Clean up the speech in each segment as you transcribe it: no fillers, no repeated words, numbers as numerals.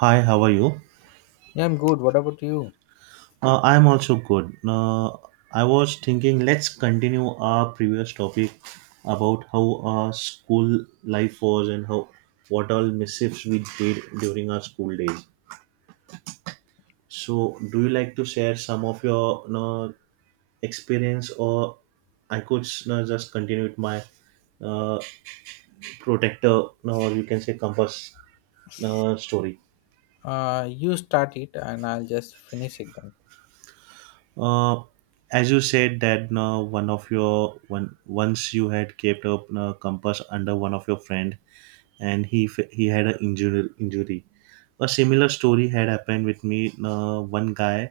Hi, how are you? Yeah, I'm good. What about you? I'm also good. I was thinking let's continue our previous topic about how our school life was and how what all mischiefs we did during our school days. So, do you like to share some of your experience, or I could just continue with my uh, protector, or you can say compass story? You start it and I'll just finish it then. Uh, as you said that one of your one once you had kept a compass under one of your friend and he had an injury. A similar story had happened with me. One guy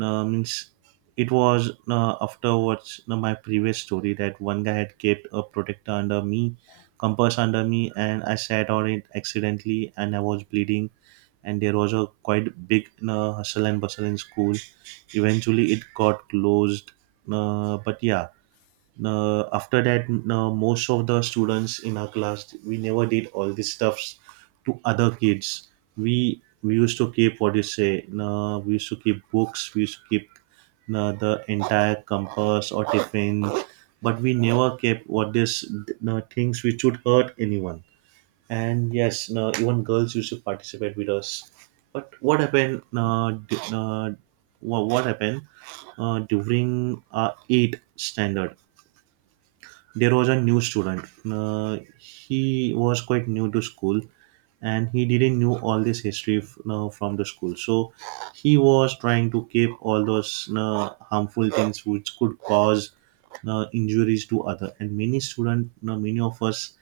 means it was afterwards my previous story that one guy had kept a protector under me, compass under me, and I sat on it accidentally and I was bleeding and there was a quite big hustle and bustle in school. Eventually, it got closed. But yeah, after that, most of the students in our class we never did all these stuffs to other kids. We used to keep what you say. We used to keep books. We used to keep the entire compass or tiffin, but we never kept what this things which would hurt anyone. And yes, no, even girls used to participate with us. But what happened what happened during our 8th standard there was a new student. He was quite new to school and he didn't know all this history from the school. So he was trying to keep all those harmful things which could cause injuries to other. And many of us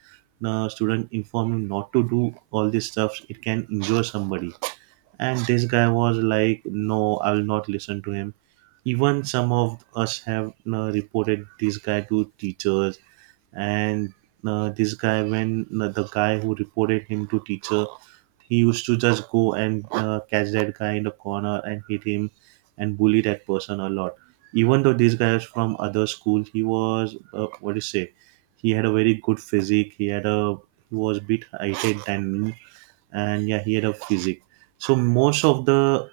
student inform him not to do all this stuff. It can injure somebody. And this guy was like, no, I will not listen to him. Even some of us have reported this guy to teachers. And this guy, when the guy who reported him to teacher, he used to just go and catch that guy in the corner and hit him and bully that person a lot. Even though this guy is from other school, he was what do you say, he had a very good physique. He had a he was bit heighted than me. And yeah, he had a physique. So most of the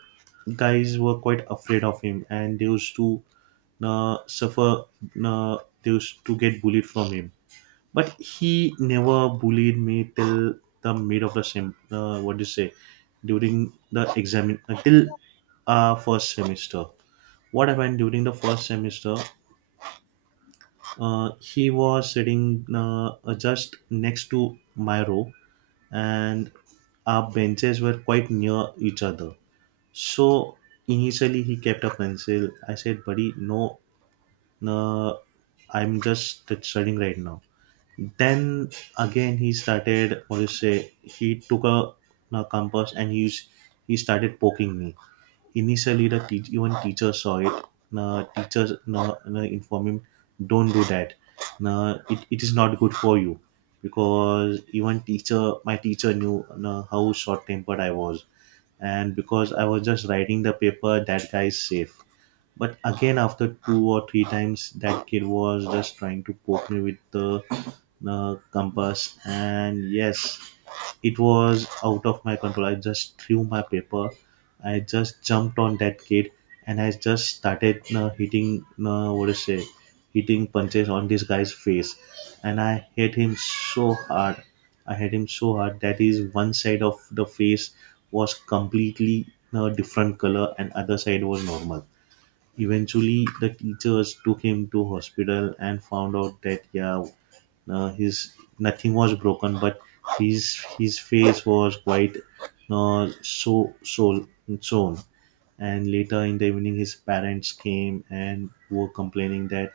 guys were quite afraid of him, and they used to suffer. They used to get bullied from him. But he never bullied me till the mid of the sem. What do you say? During the exam, until our first semester. What happened during the first semester? He was sitting just next to my row, and our benches were quite near each other. So initially he kept a pencil. I said, buddy, no, no, I'm just studying right now. Then again he started, what do you say, he took a compass and he, he started poking me. Initially even teacher saw it. The teachers, no, no, inform him, don't do that. No, it is not good for you because even teacher, my teacher knew no, how short-tempered I was. And because I was just writing the paper, that guy is safe. But again, after two or three times, that kid was just trying to poke me with the compass, and yes, it was out of my control. I just threw my paper. I just jumped on that kid and I just started hitting, what is it, hitting punches on this guy's face. And I hit him so hard. I hit him so hard that is one side of the face was completely a different color and other side was normal. Eventually, the teachers took him to hospital and found out that yeah, his nothing was broken, but his face was quite so sewn. And later in the evening, his parents came and were complaining that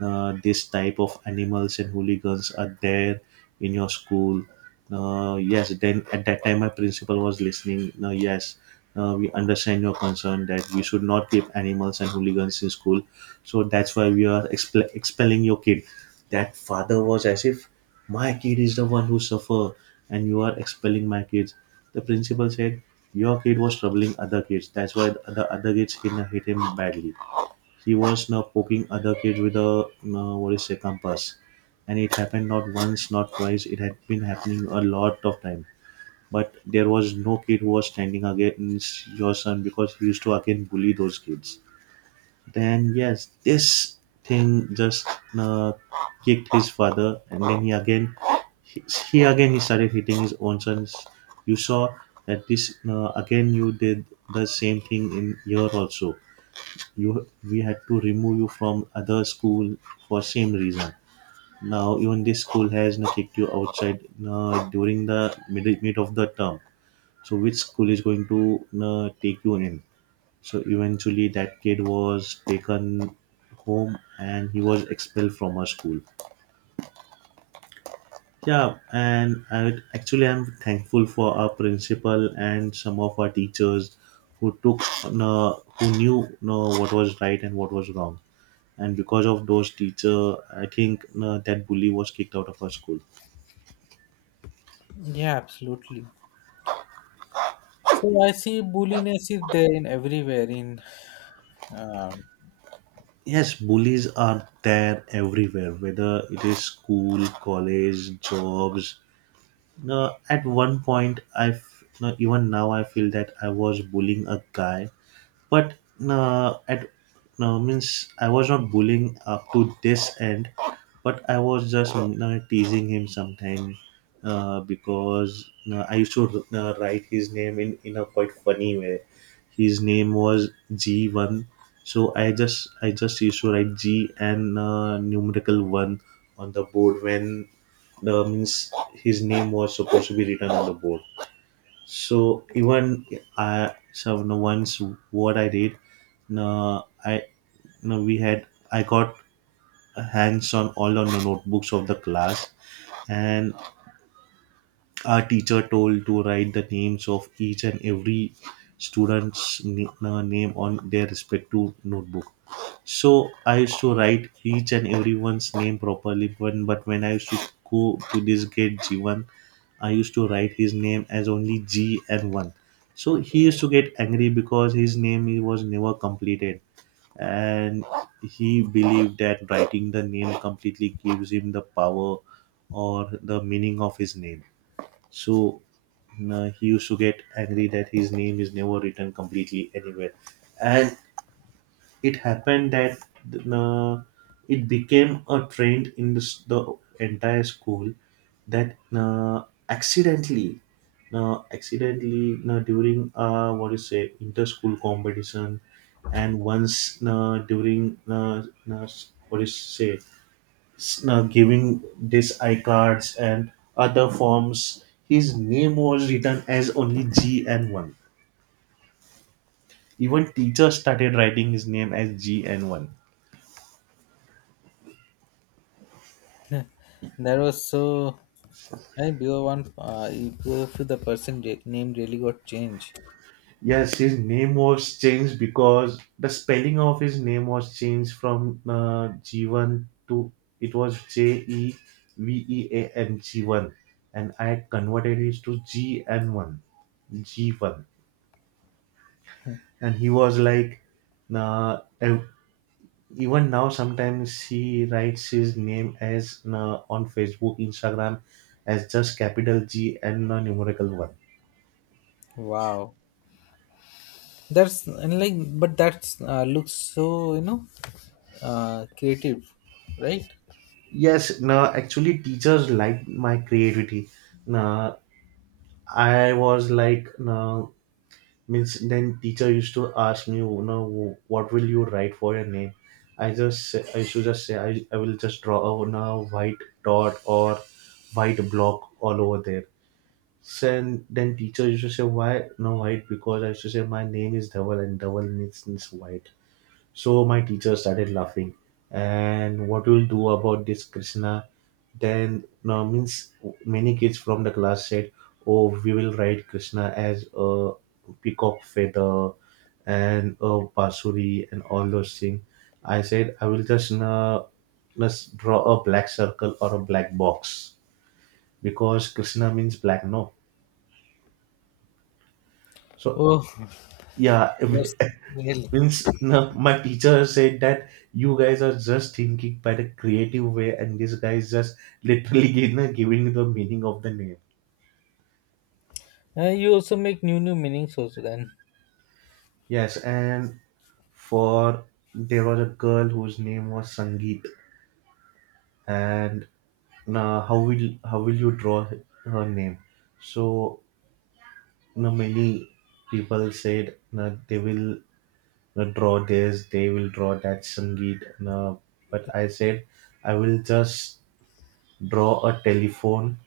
this type of animals and hooligans are there in your school. Yes, then at that time my principal was listening, no, yes, we understand your concern that we should not keep animals and hooligans in school. So that's why we are expelling your kid. That father was as if my kid is the one who suffer and you are expelling my kids. The principal said, your kid was troubling other kids, that's why the other kids hit him badly. He was now poking other kids with a what is say compass, and it happened not once, not twice. It had been happening a lot of time, but there was no kid who was standing against your son because he used to again bully those kids. Then yes, this thing just uh, kicked his father, and then he, he again he started hitting his own sons. You saw that this again you did the same thing in here also. You we had to remove you from other school for same reason. Now even this school has now kicked you outside during the mid of the term. So which school is going to take you in? So eventually that kid was taken home and he was expelled from our school. Yeah, and actually I'm thankful for our principal and some of our teachers who took who knew what was right and what was wrong. And because of those teacher, I think that bully was kicked out of our school. Yeah, absolutely. So I see bulliness is there in everywhere. In um, Yes, bullies are there everywhere, whether it is school, college, jobs. No, at one point no, even now I feel that I was bullying a guy. But at no means I was not bullying up to this end, but I was just teasing him sometimes. Because I used to write his name in a quite funny way. His name was G1, so I just used to write G and numerical one on the board when the means his name was supposed to be written on the board. So even I, so no, once what I did, no I, no we had, I got hands on all on the notebooks of the class, and our teacher told to write the names of each and every student's name on their respective notebook. So I used to write each and everyone's name properly, but when I used to go to this gate G1 I used to write his name as only G and one. So he used to get angry because his name he was never completed, and he believed that writing the name completely gives him the power or the meaning of his name. So he used to get angry that his name is never written completely anywhere, and it happened that uh, it became a trend in the entire school that accidentally during what you say inter-school competition. And once during uh, what is say, giving these I cards and other forms, his name was written as only G and 1. Even teachers started writing his name as G and 1. there was so I think below one, below if the person name really got changed. Yes, his name was changed because the spelling of his name was changed from G to, it was JEVEAN G1, and I converted it to G N one, G1, and he was like, uh, ev- even now sometimes he writes his name as on Facebook, Instagram, as just capital G and a numerical one. Wow, that's and like but that's looks so, you know, creative, right? Yes, no, actually teachers like my creativity. No, I was like, no, means then teacher used to ask me, you know, what will you write for your name? I just, say, I should just say, I will just draw a, white dot or white block all over there. So, and then teacher used to say, why no white? Because I used to say my name is Dhaval and Dhaval means white. So my teacher started laughing. And what will do about this, Krishna? Then no, means many kids from the class said, "Oh, we will write Krishna as a peacock feather and a basuri and all those things." I said, "I will just draw a black circle or a black box because Krishna means black, no." So Oh, yeah, that's really. means no, my teacher said that you guys are just thinking by the creative way, and this guy is just literally giving the meaning of the name. You also make new meanings also then. Yes, and for there was a girl whose name was Sangeet, and now how will you draw her name? So now many people said now they will draw this, they will draw that Sangeet. Now, but I said I will just draw a telephone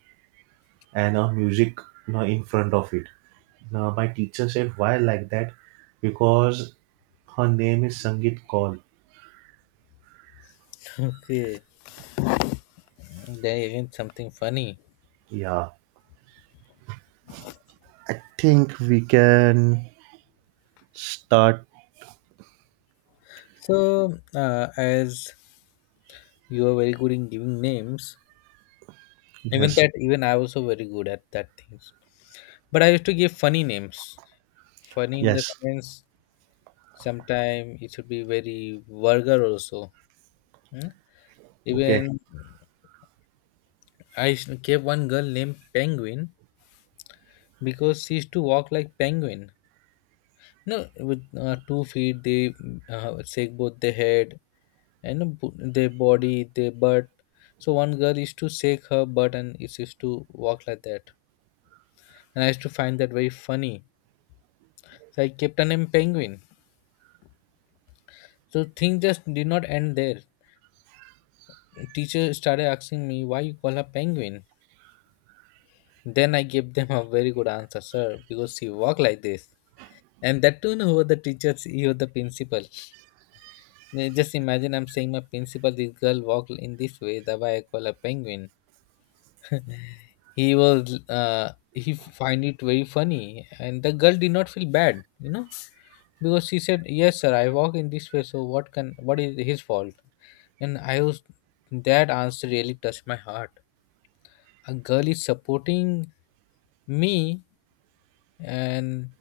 and a music in front of it. Now, my teacher said, "Why like that?" Because her name is Sangit Kaul. Okay. Then again, something funny. Yeah, I think we can start. So, as you are very good in giving names, even Yes, that, even I was also very good at that things. But I used to give funny names. Funny in the yes, sense, sometimes it should be very vulgar also. Hmm? okay. Even gave one girl named Penguin because she used to walk like penguin. No, with 2 feet, they shake both the head and their body, their butt. So one girl used to shake her butt and it used to walk like that. And I used to find that very funny. So I kept her name Penguin. So things just did not end there. Teacher started asking me why you call her Penguin. Then I gave them a very good answer, sir, because she walk like this. And that too, who were the teachers, he was the principal. Now, just imagine I'm saying my principal, this girl walk in this way, that why I call her Penguin. He was he find it very funny, and the girl did not feel bad, you know, because she said, yes sir, I walk in this way, so what can, what is his fault. And I was, that answer really touched my heart. A girl is supporting me, and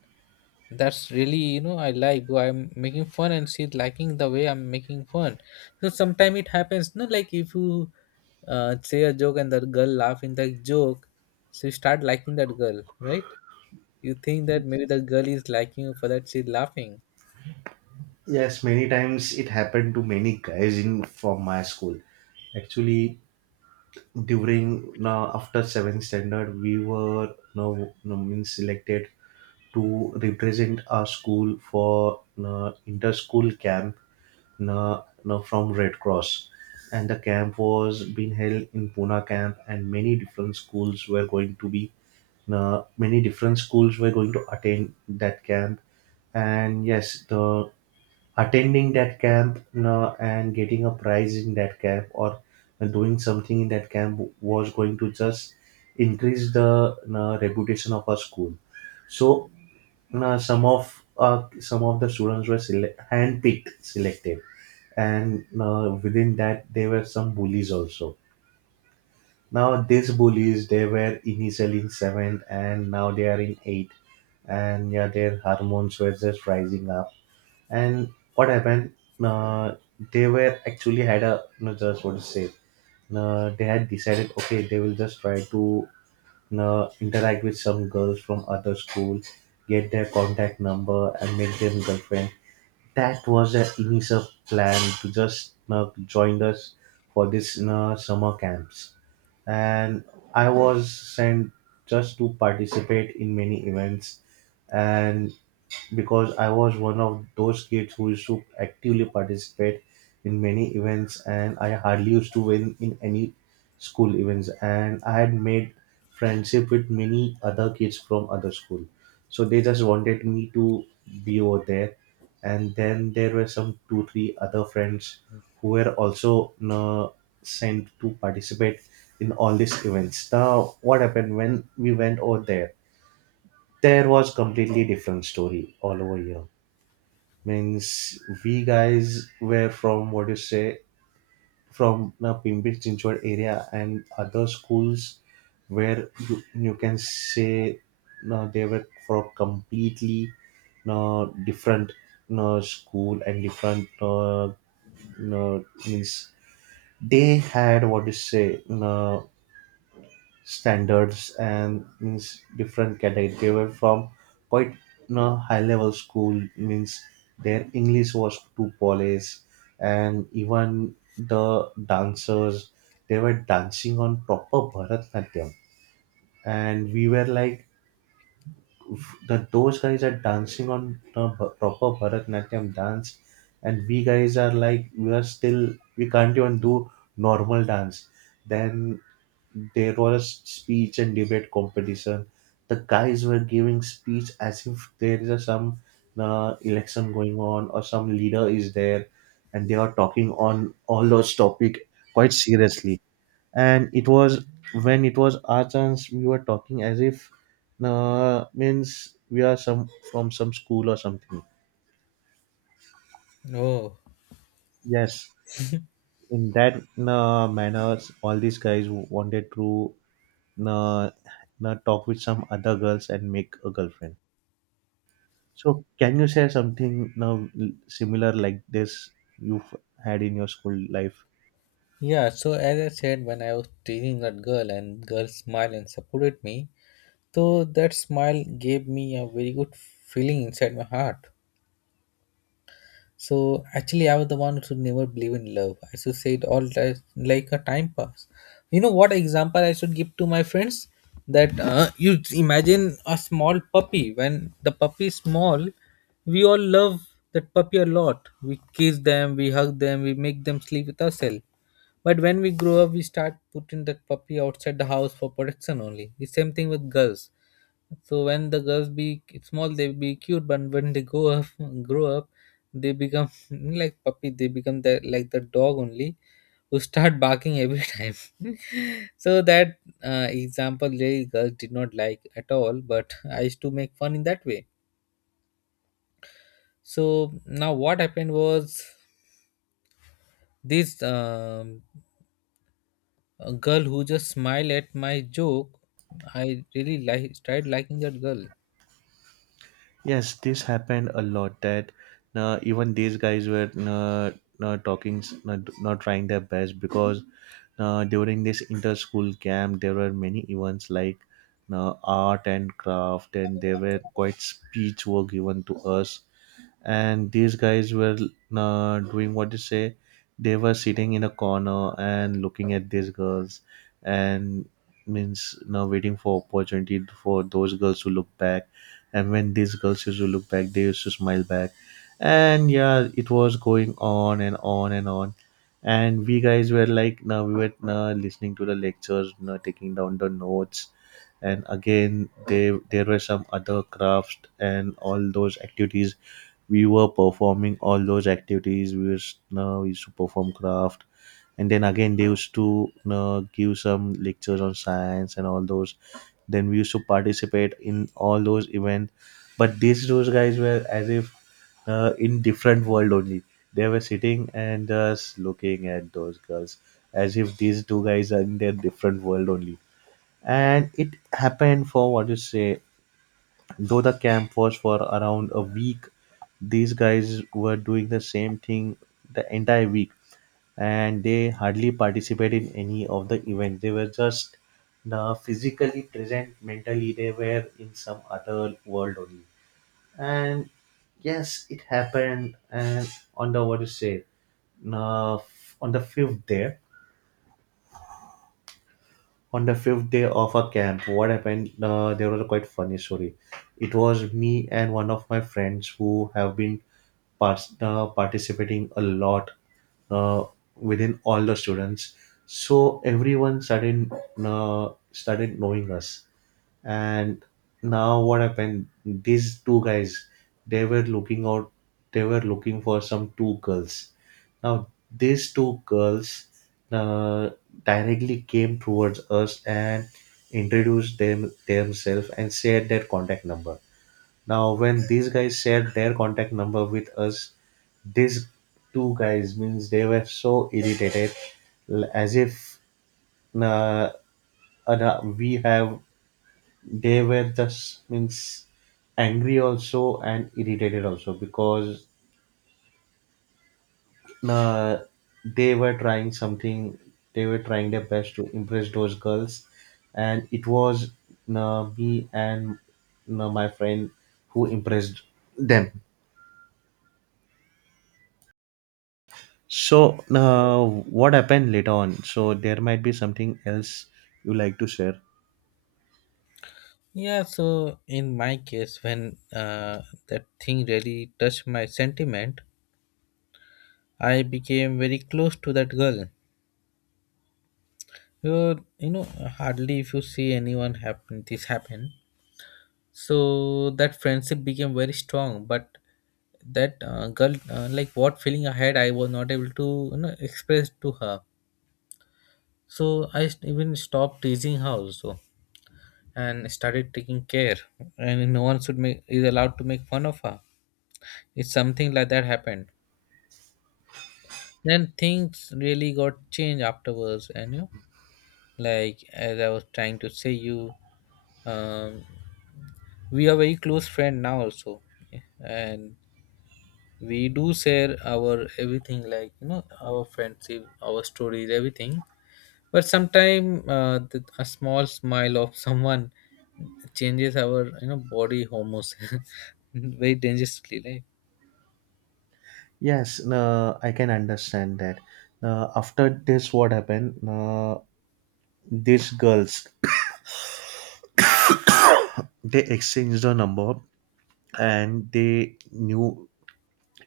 that's really, you know, I like, though I'm making fun and she's liking the way I'm making fun. So sometimes it happens, no, like if you say a joke and the girl laugh in the joke, so you start liking that girl, right? You think that maybe the girl is liking you for that she's laughing. Yes, many times it happened to many guys in from my school. Actually, during now after seventh standard, we were no means selected to represent our school for no, inter school camp na from Red Cross, and the camp was being held in Pune camp, and many different schools were going to be, many different schools were going to attend that camp. And yes, the attending that camp, and getting a prize in that camp or doing something in that camp was going to just increase the, reputation of our school. So some of the students were handpicked, selected, and within that there were some bullies also. Now these bullies, they were initially in seventh and now they are in eight, and yeah their hormones were just rising up. And what happened, uh, they were actually had a no just what to say, they had decided okay they will just try to interact with some girls from other school, get their contact number and make them girlfriend. That was the initial plan, to just join us for this summer camps. And I was sent just to participate in many events, and because I was one of those kids who used to actively participate in many events and I hardly used to win in any school events, and I had made friendship with many other kids from other school. So they just wanted me to be over there, and then there were some two three other friends who were also sent to participate in all these events. Now what happened when we went over there? There was completely different story all over here. Means we guys were from what you say, from the Pimpri Chinchwad area, and other schools, where you can say no, they were for completely no different no school and different no, no means they had what you say no standards and means different cadet they were from quite high level school. Means their English was too polished, and even the dancers, they were dancing on proper Bharatnatyam. And we were like, the those guys are dancing on the proper Bharatnatyam dance, and we guys are like we are still we can't even do normal dance." Then there was speech and debate competition. The guys were giving speech as if there is some election going on or some leader is there, and they are talking on all those topic quite seriously. And it was when it was our chance, we were talking as if means we are some from some school or something. Oh, Yes, in that manner, all these guys wanted to uh, talk with some other girls and make a girlfriend. So, can you share something now similar like this you've had in your school life? yeah. So as I said, when I was teasing that girl and girl smiled and supported me, so that smile gave me a very good feeling inside my heart. So actually, I was the one who should never believe in love. I should say it all like a time pass. You know what example I should give to my friends? That you imagine a small puppy. When the puppy is small, we all love that puppy a lot. We kiss them, we hug them, we make them sleep with ourselves. But when we grow up, we start putting that puppy outside the house for protection only. The same thing with girls. So when the girls be small, they be cute, but when they go up, grow up, they become like puppy. They become the like the dog only who start barking every time. So that example, really girls did not like at all. But I used to make fun in that way. So now what happened was this a girl who just smiled at my joke. I really like started liking that girl. Yes, this happened a lot. That even these guys were not talking, not trying their best, because during this inter-school camp there were many events like art and craft, and there were quite speech were given to us. And these guys were doing what you say, they were sitting in a corner and looking at these girls, and means now waiting for opportunity for those girls to look back, and when these girls used to look back they used to smile back, and yeah it was going on and on and on. And we guys were like, now we were now listening to the lectures, now taking down the notes. And again they there were some other crafts and all those activities, we were performing all those activities. We used to perform craft, and then again they used to give some lectures on science and all those. Then we used to participate in all those events. But these those guys were as if in different world only. They were sitting and just looking at those girls as if these two guys are in their different world only. And it happened for what you say, though the camp was for around a week, these guys were doing the same thing the entire week, and they hardly participated in any of the events. They were just physically present, mentally, they were in some other world only. And yes, it happened. And on the what you say, uh, on the fifth day, on the fifth day of a camp what happened, there was a quite funny story. It was me and one of my friends who have been participating a lot, uh, within all the students, so everyone started knowing us. And now what happened, these two guys, they were looking out, they were looking for some two girls. Now these two girls uh, directly came towards us and introduced themselves and shared their contact number. Now when these guys shared their contact number with us, these two guys, means they were so irritated, as if uh, we have, they were just means angry also and irritated also, because uh, they were trying something, they were trying their best to impress those girls. And it was me and my friend who impressed them. So what happened later on, so there might be something else you like to share. Yeah, so in my case, when that thing really touched my sentiment, I became very close to that girl. You know, hardly if you see anyone happen, this happen. So that friendship became very strong. But that girl, like what feeling I had, I was not able to, you know, express to her. So even stopped teasing her also and started taking care. And no one should make is allowed to make fun of her. It's something like that happened. Then things really got changed afterwards, and, you know, like as I was trying to say you um, we are very close friend now also, and we do share our everything, like, you know, our friendship, our stories, everything. But sometime, a small smile of someone changes our, you know, body hormones very dangerously, like. Yes, I can understand that. After this what happened, these girls, they exchanged a number, and they knew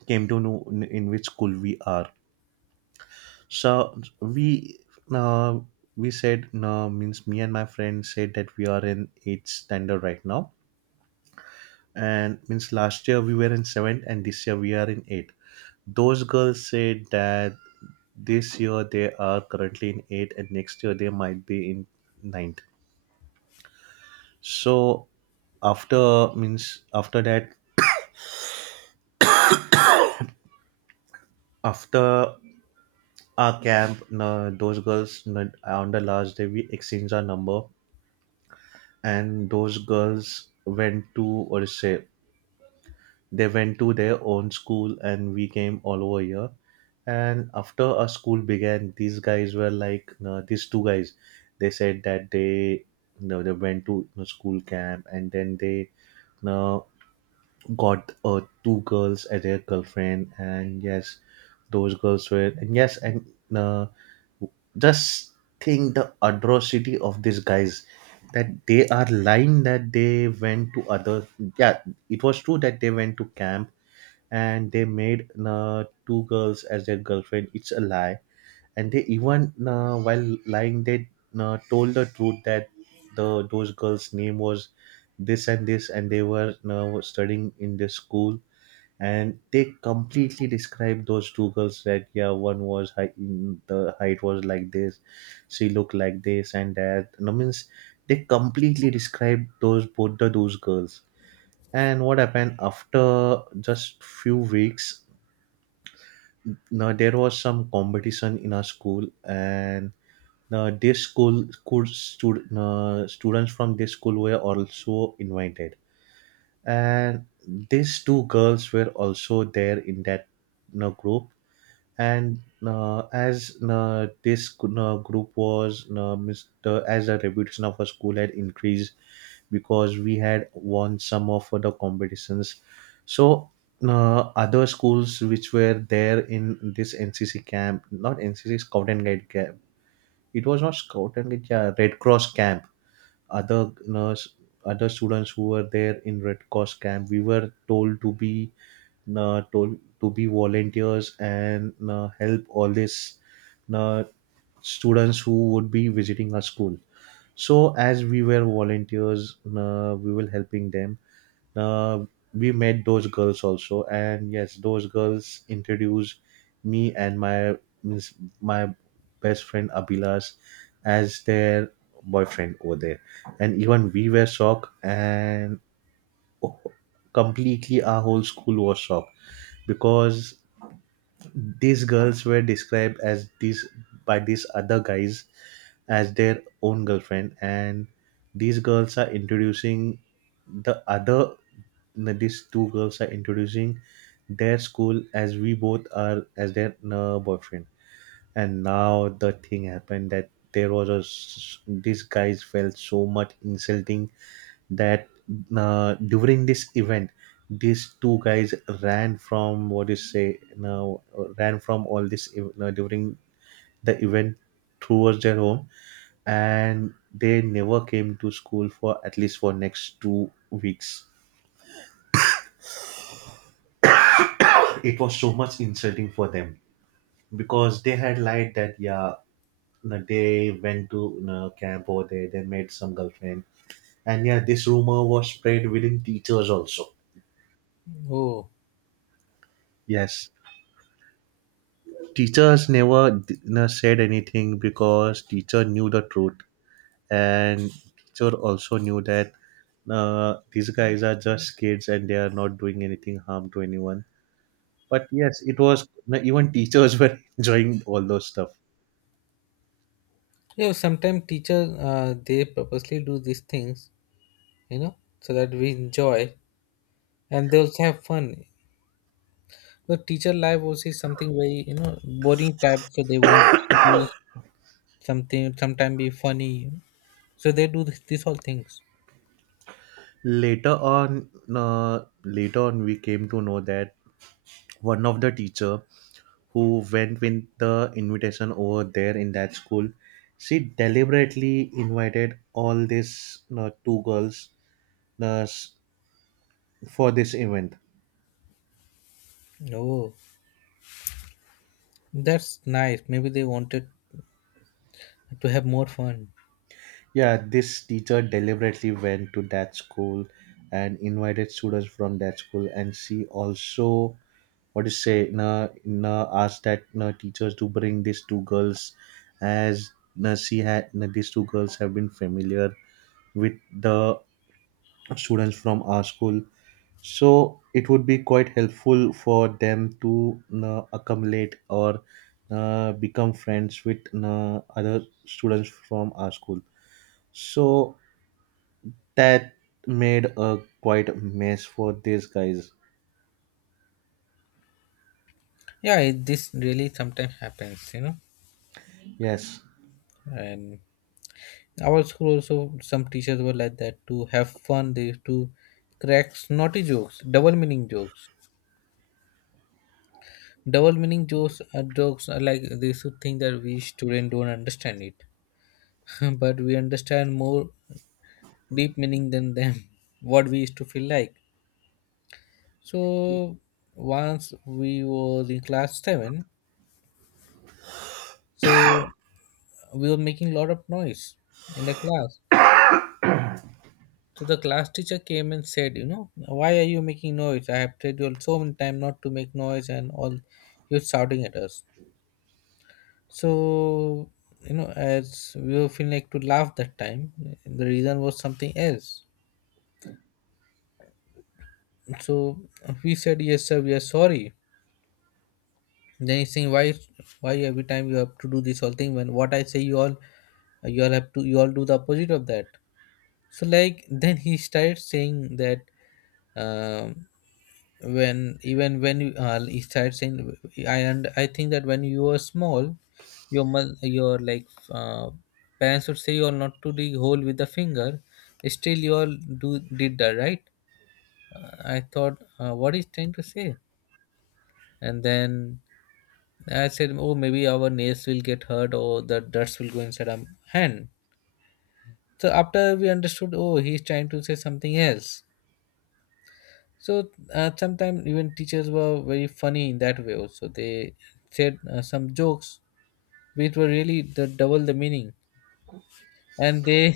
came to know in which school we are. So uh, we said no, means me and my friend said that we are in eighth standard right now, and means last year we were in seventh and this year we are in eighth. Those girls said that this year they are currently in eighth and next year they might be in ninth. So after means after that, after our camp no, those girls no, on the last day we exchanged our number, and those girls went to what to say, they went to their own school and we came all over here. And after our school began, these guys were like no, these two guys, they said that they no, they went to no, school camp and then they no got two girls as their girlfriend. And yes, those girls were, and yes, and uh, just think the atrocity of these guys, that they are lying, that they went to other. Yeah, it was true that they went to camp, and they made two girls as their girlfriend, it's a lie. And they even, while lying, they told the truth that the those girls name was this and this, and they were studying in this school. And they completely described those two girls, that yeah one was high, the height was like this, she looked like this and that no. Means they completely described those both the those girls. And what happened after just few weeks, now there was some competition in our school, and now, this school, school stud, students from this school were also invited, and these two girls were also there in that group. And as this group was, Mr. as the reputation of our school had increased, because we had won some of the competitions. So other schools which were there in this NCC camp, not NCC Scout and Guide camp, it was not scout and it, yeah, Red Cross camp, other nurse, other students who were there in Red Cross camp, we were told to be volunteers and help all these uh, students who would be visiting our school. So as we were volunteers, we were helping them, uh, we met those girls also, and yes those girls introduced me and means my best friend Abilas as their boyfriend over there. And even we were shocked and completely our whole school was shocked, because these girls were described as these by these other guys as their own girlfriend, and these girls are introducing the other. No, these two girls are introducing their school as we both are as their boyfriend. And now the thing happened that there was these guys felt so much insulting that during this event these two guys ran from what you say now ran from during the event towards their home, and they never came to school for at least for next 2 weeks. It was so much insulting for them because they had lied that yeah, you they went to you camp over there, they made some girlfriend. And yeah, this rumor was spread within teachers also. Oh, Yes, teachers never said anything because teacher knew the truth, and teacher also knew that these guys are just kids and they are not doing anything harm to anyone. But yes, it was even teachers were enjoying all those stuff. yeah, sometimes teachers, they purposely do these things, you know, so that we enjoy and they also have fun. The teacher life also is something very, you know, boring type, so they want to be something, sometime be funny, so they do this, these all things. Later on, uh, later on we came to know that one of the teacher who went with the invitation over there in that school, she deliberately invited all these two girls uh, s- for this event. Oh, that's nice, maybe they wanted to have more fun. Yeah, this teacher deliberately went to that school and invited students from that school, and she also what to say, na na asked that na teachers to bring these two girls, as na she had na these two girls have been familiar with the students from our school. So it would be quite helpful for them to, na, accumulate or become friends with, na, other students from our school. So that made a quite mess for these guys. Yeah, it, this really sometimes happens, you know, Yes, and our school also, some teachers were like that. To have fun, they used to crack snotty jokes, double meaning jokes. Double meaning jokes are like, they should think that we student don't understand it, but we understand more deep meaning than them, what we used to feel like. So once we was in class 7, so we were making a lot of noise in the class. So the class teacher came and said, you know, why are you making noise, I have told you so many times not to make noise and all, you're shouting at us. So, you know, as we were feeling like to laugh that time, the reason was something else. So we said, yes sir, we are sorry. Then he's saying, why every time you have to do this whole thing, when what I say, you all have to, you all do the opposite of that. So like, then he started saying that, um when even when you, he started saying, I think that when you were small, your your, like, parents would say you are not to dig hole with the finger, still you all do did that, right. I thought, what is trying to say, and then I said, oh, maybe our nails will get hurt or the dust will go inside our hand. So after we understood, oh, he's trying to say something else. So sometimes even teachers were very funny in that way. Also, they said some jokes which were really the double the meaning, and they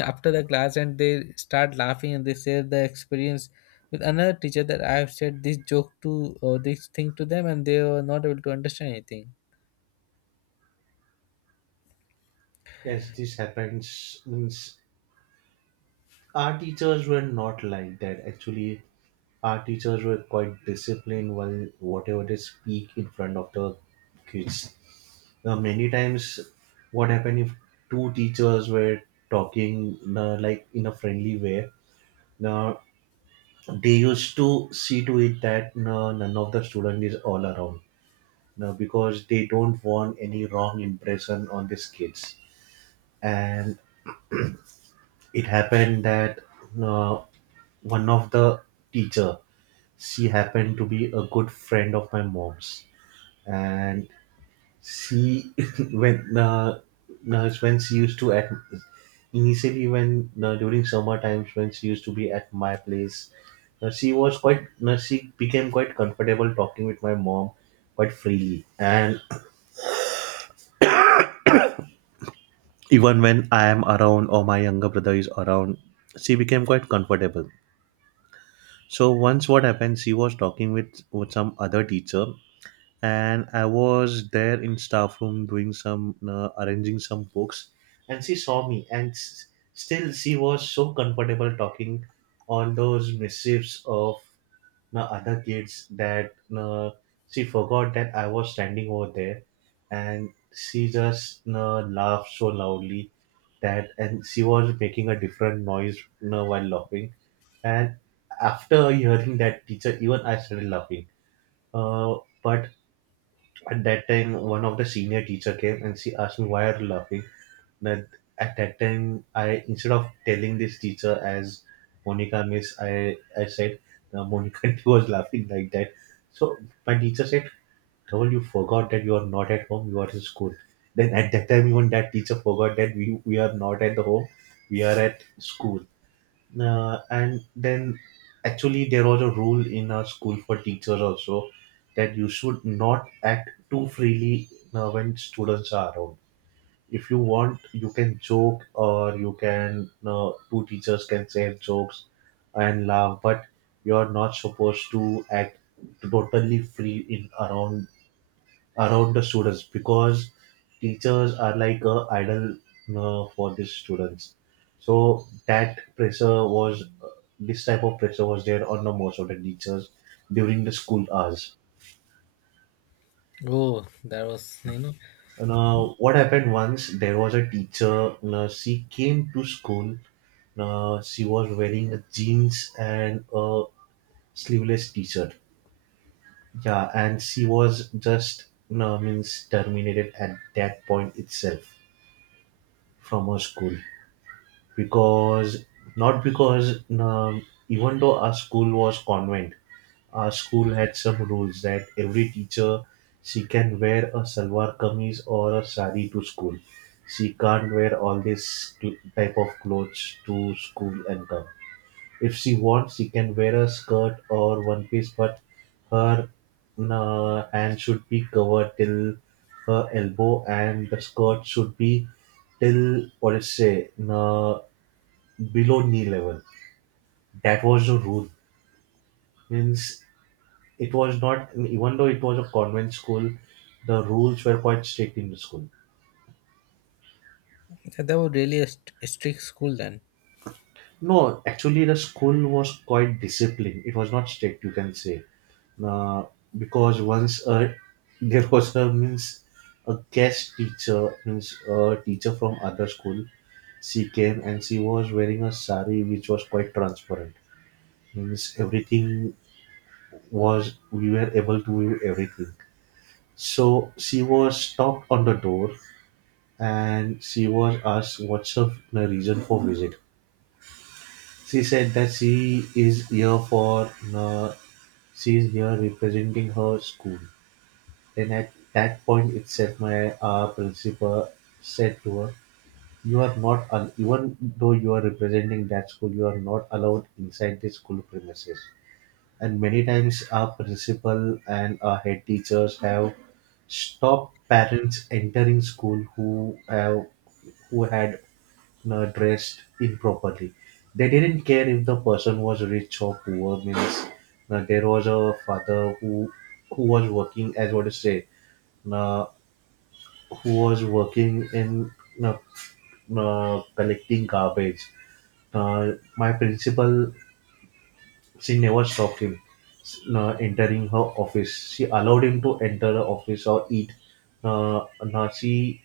after the class and they start laughing and they share the experience with another teacher that I have said this joke to or this thing to them, and they were not able to understand anything. yes, this happens. Means our teachers were not like that. Actually, our teachers were quite disciplined while whatever they speak in front of the kids. Now, many times, what happened if two teachers were talking, like, in a friendly way? Now, they used to see to it that none of the student is all around, you know, because they don't want any wrong impression on these kids. And it happened that uh, one of the teacher, she happened to be a good friend of my mom's, and she when uh, when she used to at initially when during summer times when she used to be at my place. She was quite, she became quite comfortable talking with my mom quite freely. And even when I am around or my younger brother is around, she became quite comfortable. So once what happened, she was talking with some other teacher, and I was there in staff room doing some arranging some books, and she saw me, and still she was so comfortable talking on those mischiefs of the other kids that she forgot that I was standing over there, and she just laughed so loudly, that and she was making a different noise, you know, while laughing. And after hearing that teacher, even I started laughing, uh, but at that time one of the senior teacher came and she asked me, "Why are you laughing?" But at that time I, instead of telling this teacher as Monica Miss, I said, "Monica she was laughing like that." So my teacher said, "Dhaval, you forgot that you are not at home. You are in school." Then at that time, even that teacher forgot that we are not at the home. We are at school. And then actually there was a rule in our school for teachers also, that you should not act too freely when students are around. If you want, you can joke, or you can, two teachers can share jokes and laugh, but you're not supposed to act totally free in around the students, because teachers are like a idol for these students. So that pressure was, this type of pressure was there on the most of the teachers during the school hours. Oh, that was, you know, Now, what happened once, there was a teacher. Now, she came to school. Now, she was wearing a jeans and a sleeveless t-shirt. Yeah, and she was just, now means, terminated at that point itself from her school, because not because now, even though our school was convent, our school had some rules that every teacher, she can wear a salwar kameez or a sari to school. She can't wear all type of clothes to school and come. If she wants, she can wear a skirt or one piece, but her hand should be covered till her elbow, and the skirt should be till what is say, below knee level. That was the rule. Means, it was not, even though it was a convent school, the rules were quite strict in the school. That was really a strict school then. No, actually, the school was quite disciplined, it was not strict you can say. uh, because once, there was a means a guest teacher, means a teacher from other school, she came and she was wearing a sari which was quite transparent. Means everything was, we were able to view everything. So she was stopped on the door, and she was asked what's her reason for visit. She said that she is here for, she is here representing her school. And at that point itself, my principal said to her, "You are not even though you are representing that school, you are not allowed inside the school premises." And many times, our principal and our head teachers have stopped parents entering school who have who had dressed improperly. They didn't care if the person was rich or poor. Means, there was a father who was working as what to say, uh, who was working in uh, collecting garbage. My principal, she never stopped him entering her office. She allowed him to enter the office or eat. She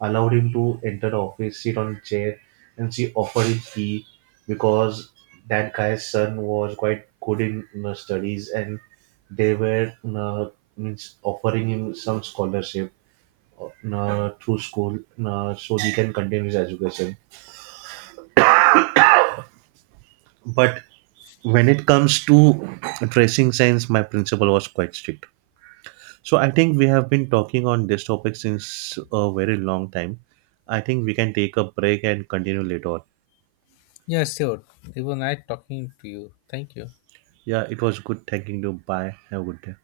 allowed him to enter the office, sit on a chair, and she offered him tea, because that guy's son was quite good in, you know, studies, and they were, you know, means, offering him some scholarship, you know, through school, you know, so he can continue his education. But when it comes to tracing science, my principal was quite strict. So I think we have been talking on this topic since a very long time. I think we can take a break and continue later on. Yeah, sure. It was nice talking to you. Thank you. Yeah, it was good thanking you. Bye. Have a good day.